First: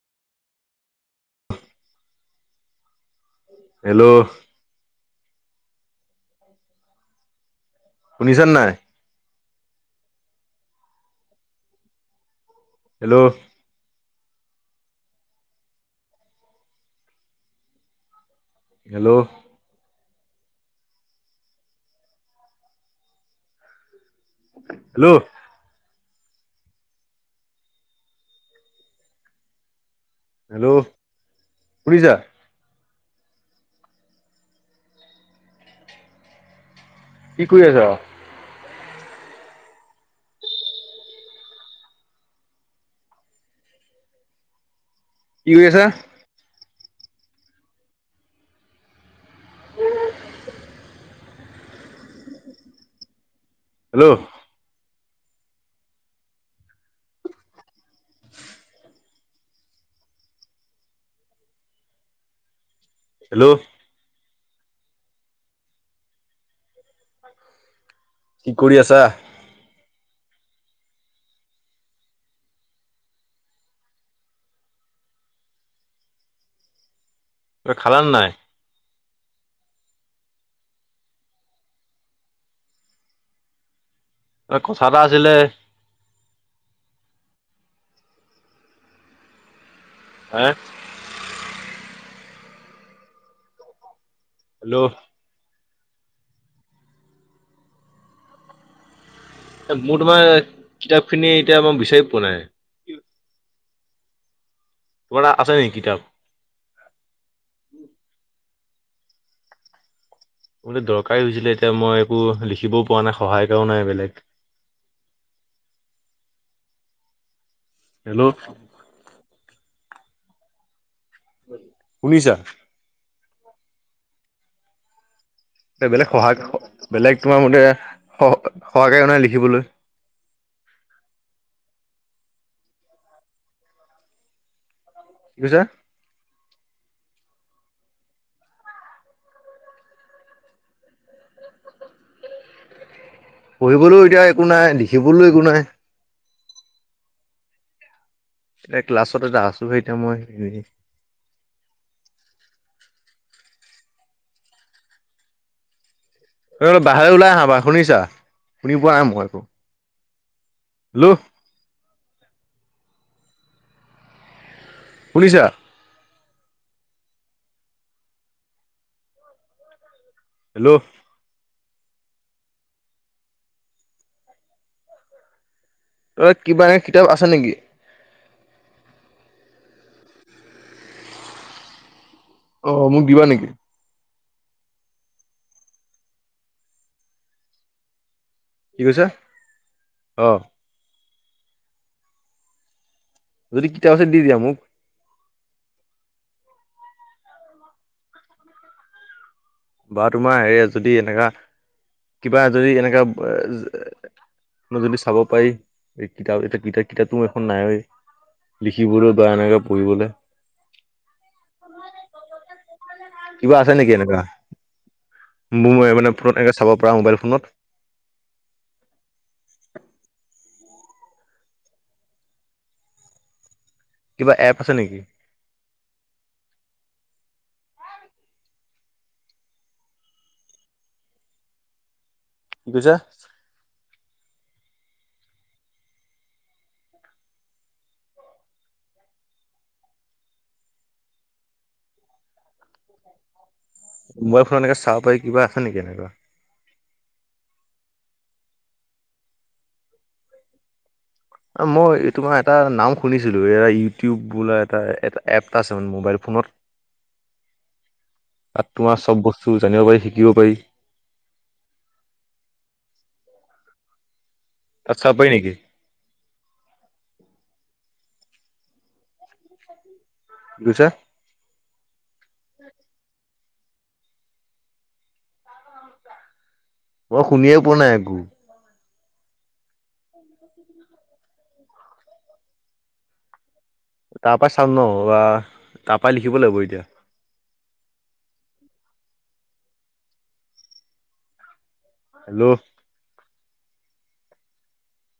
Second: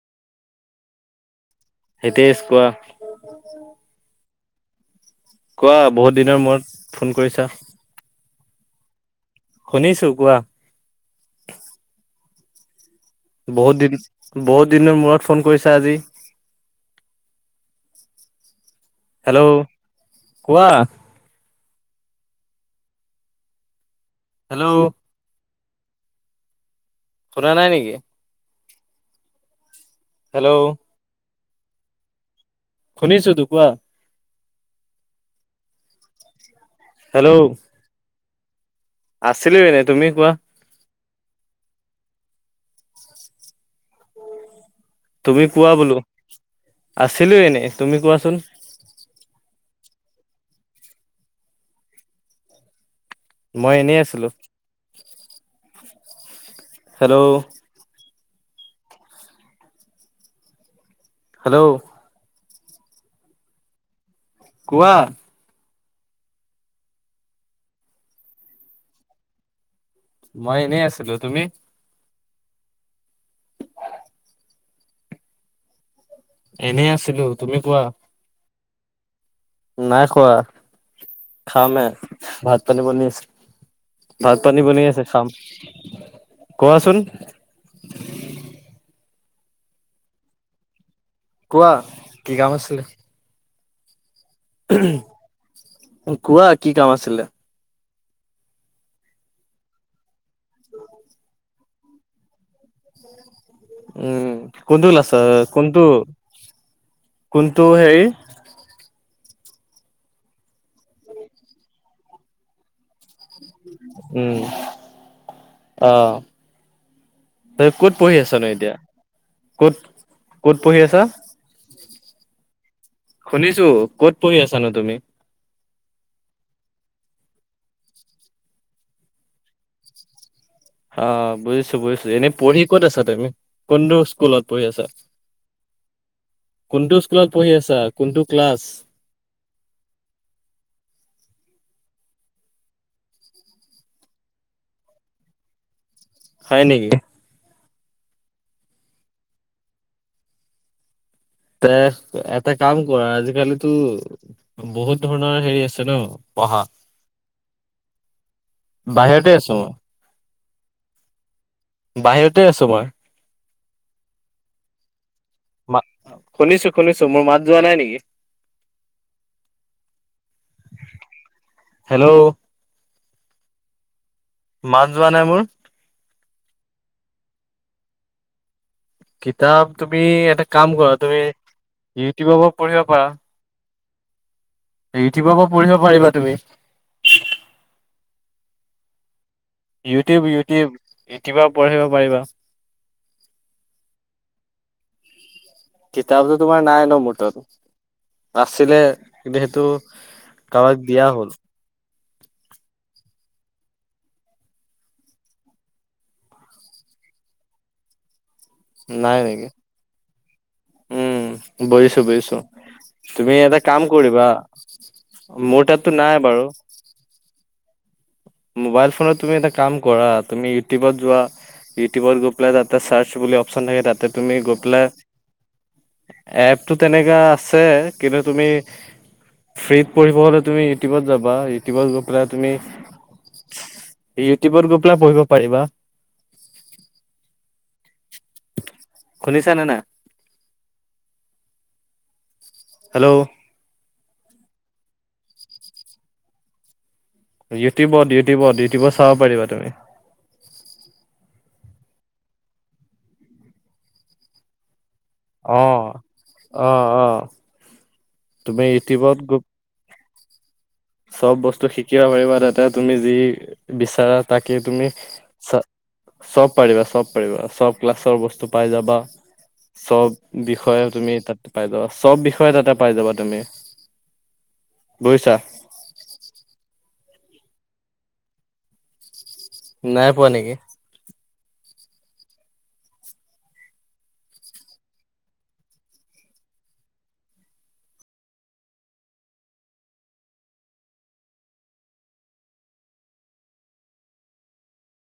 এেইতে ইছ কোৱা হেল্ল' কোৱা বহুত দিনৰ মূৰত ফোন কৰিছা নিচান নাই শুনিছো কোৱা হেল্ল' বহুত দিন বহুত দিনৰ মূৰত ফোন কৰিছা আজি হেল্ল' কোৱা হেল্ল' শুৰা নাই নেকি হেল্ল' শুনিছা শুনিছো তো কোৱা কি কৰি আছ আছিল ন তুমি কোৱা তুমি কি কৰি কোৱা আছা? বোলো আছিলো এনেই তুমি কোৱাচোন মই এনেই হেল্ল' আছিলো হেল্ল' [unintelligible] হেল্ল' হেল্ল' কোৱা কি কৰি আছা মই এনেই আছিলো তুমি এনেই আছিলো তুমি ত কোৱা খালাৰ নাই নাই খোৱা খা মে ভাত পানী বনিছ ভাত পানী পনি কথা এটা আছে খাম আছিলে কোৱাচোন হা কোৱা কি কাম আছিলে হেল্ল' কোৱা কি কাম আছিলে মোৰ তোমাৰ কিতাপ খিনি এতিয়া মই বিচাৰি পোৱা নাই উম কন্দু লা আছে তোমাৰ নেকি কন্দু কিতাপ? কোনটো হেৰি বোলে দৰকাৰী হৈছিলে এতিয়া মই একো লিখিবও পোৱা নাই সহায় এটাও নাই বেলেগ উম অ তই ক'ত পঢ়ি হেল্ল' আছা ন এতিয়া ক'ত ক'ত পঢ়ি আছা শুনিছা শুনিছো ক'ত পঢ়ি আছানো তুমি বেলেগ সহায় হ'ব বেলেগ তোমাৰ মতে স থকাকে মানে লিখিবলৈ [unintelligible] আ বুজিছো বুজিছো এনে পঢ়ি ক'ত আছা তুমি, কোনটো স্কুলত পঢ়ি আছা বুজিছা কোনটো স্কুলত পঢ়ি আছা কোনটো ক্লাছ [inaudible] পঢ়িবলৈও এতিয়া একো নাই লিখিবলৈও একো নাই হয় নেকি এতিয়া ক্লাছত এটা আছো হে এতিয়া মই এ এটা কাম কৰা আজিকালিতো বহুত ধৰণৰ হেৰি আছে ন পঢ়া অ বোলো বাহিৰলে ওলাই আহা বাৰু শুনিছা শুনি পোৱা নাই মই বাহিৰতে একো আছো মই হেল্ল' বাহিৰতে আছো মই শুনিছা শুনিছো শুনিছো মোৰ মাত যোৱা নাই নেকি হেল্ল', হেল্ল', মাত যোৱা নাই মোৰ। অ' কিবা এ কিতাপ আছে নেকি? কিতাপ তুমি এটা কাম কৰা তুমি ইউটিউবৰ পৰা পঢ়িব অ' মোক পাৰা। দিবা নেকি? ইউটিউবৰ পৰা পঢ়িব পাৰিবা তুমি। কি কৈছা? অ' ইউটিউব-ইউটিউব-ইউটিউবৰত পঢ়িব পাৰিবা। যদি কিতাপ আছে দি দিয়া মোক? কিতাপটো তোমাৰ নাই ন মোৰ তাত, আচিলে। বা তোমাৰ হেৰি যদি এনেকা কিবা যদি এনেকা, যদি চাব পাৰি এই কিতাপ এ কিত কিতাপও এখন নাই এই। লিখিবলৈ নাই বা নেকি এনেকে পঢ়িবলে। উম, বুজিছো-বুজিছো। তুমি কিবা এটা আছে কাম নেকি এনেকা? কৰিবা মোৰ তাতটো মানে নাই ফোনত বাৰু। এনেকে চাব পৰা মোবাইল ফোনত মোবাইল ফোনত তুমি এটা কাম কৰা তুমি ইউটিউবত যোৱা ইউটিউবত গৈ পেলাই তাতে চাৰ্চ বুলি অপচন থাকে তাতে কিবা তুমি এপ গৈ আছে পেলাই, নেকি? এপটো তেনেকা আছে কিন্তু তুমি ফ্ৰীত পঢ়িব হ'লে তুমি ইউটিউবত যাবা ইউটিউবত গৈ পেলাই তুমি, কি কৈছা? ইউটিউবত গৈ পেলাই পঢ়িব পাৰিবা। শুনিছা নে নাই। হেল্ল', অ' আই ফ'ৰ এনেকে চাব পাৰি কিবা আছে নেকি এনেকুৱা ইউটিউবত-ইউটিউবত-ইউটিউবত চাব পাৰিবা তুমি। মই তোমাৰ এটা নাম শুনিছিলো এ ইউটিউব বোলা এটা, এটা এপ অ এটা আছে মানে মোবাইল ফোনত, অ অ তুমি তাত তোমাৰ ইউটিউবত চব গৈ বস্তু জানিব। শিকিব পাৰি। চব বস্তু শিকিব পাৰিবা তাতে তুমি যি বিচাৰা। তাকে তুমি তাত চাব পাৰি নেকি চ চব পাৰিবা চব পাৰিবা চব ক্লাছ, চব বস্তু পাই যাবা চব কি কৈছা? বিষয়েও তুমি তাতে পাই যাবা। চব বিষয়ে তাতে পাই যাবা তুমি, বুজিছা। মই শুনিয়ে পোৱা নাই একো। নাই পোৱা নেকি? তাৰ পৰা চাম ন বা তাৰ পৰা লিখিব লাগিব এতিয়া। হেল্ল',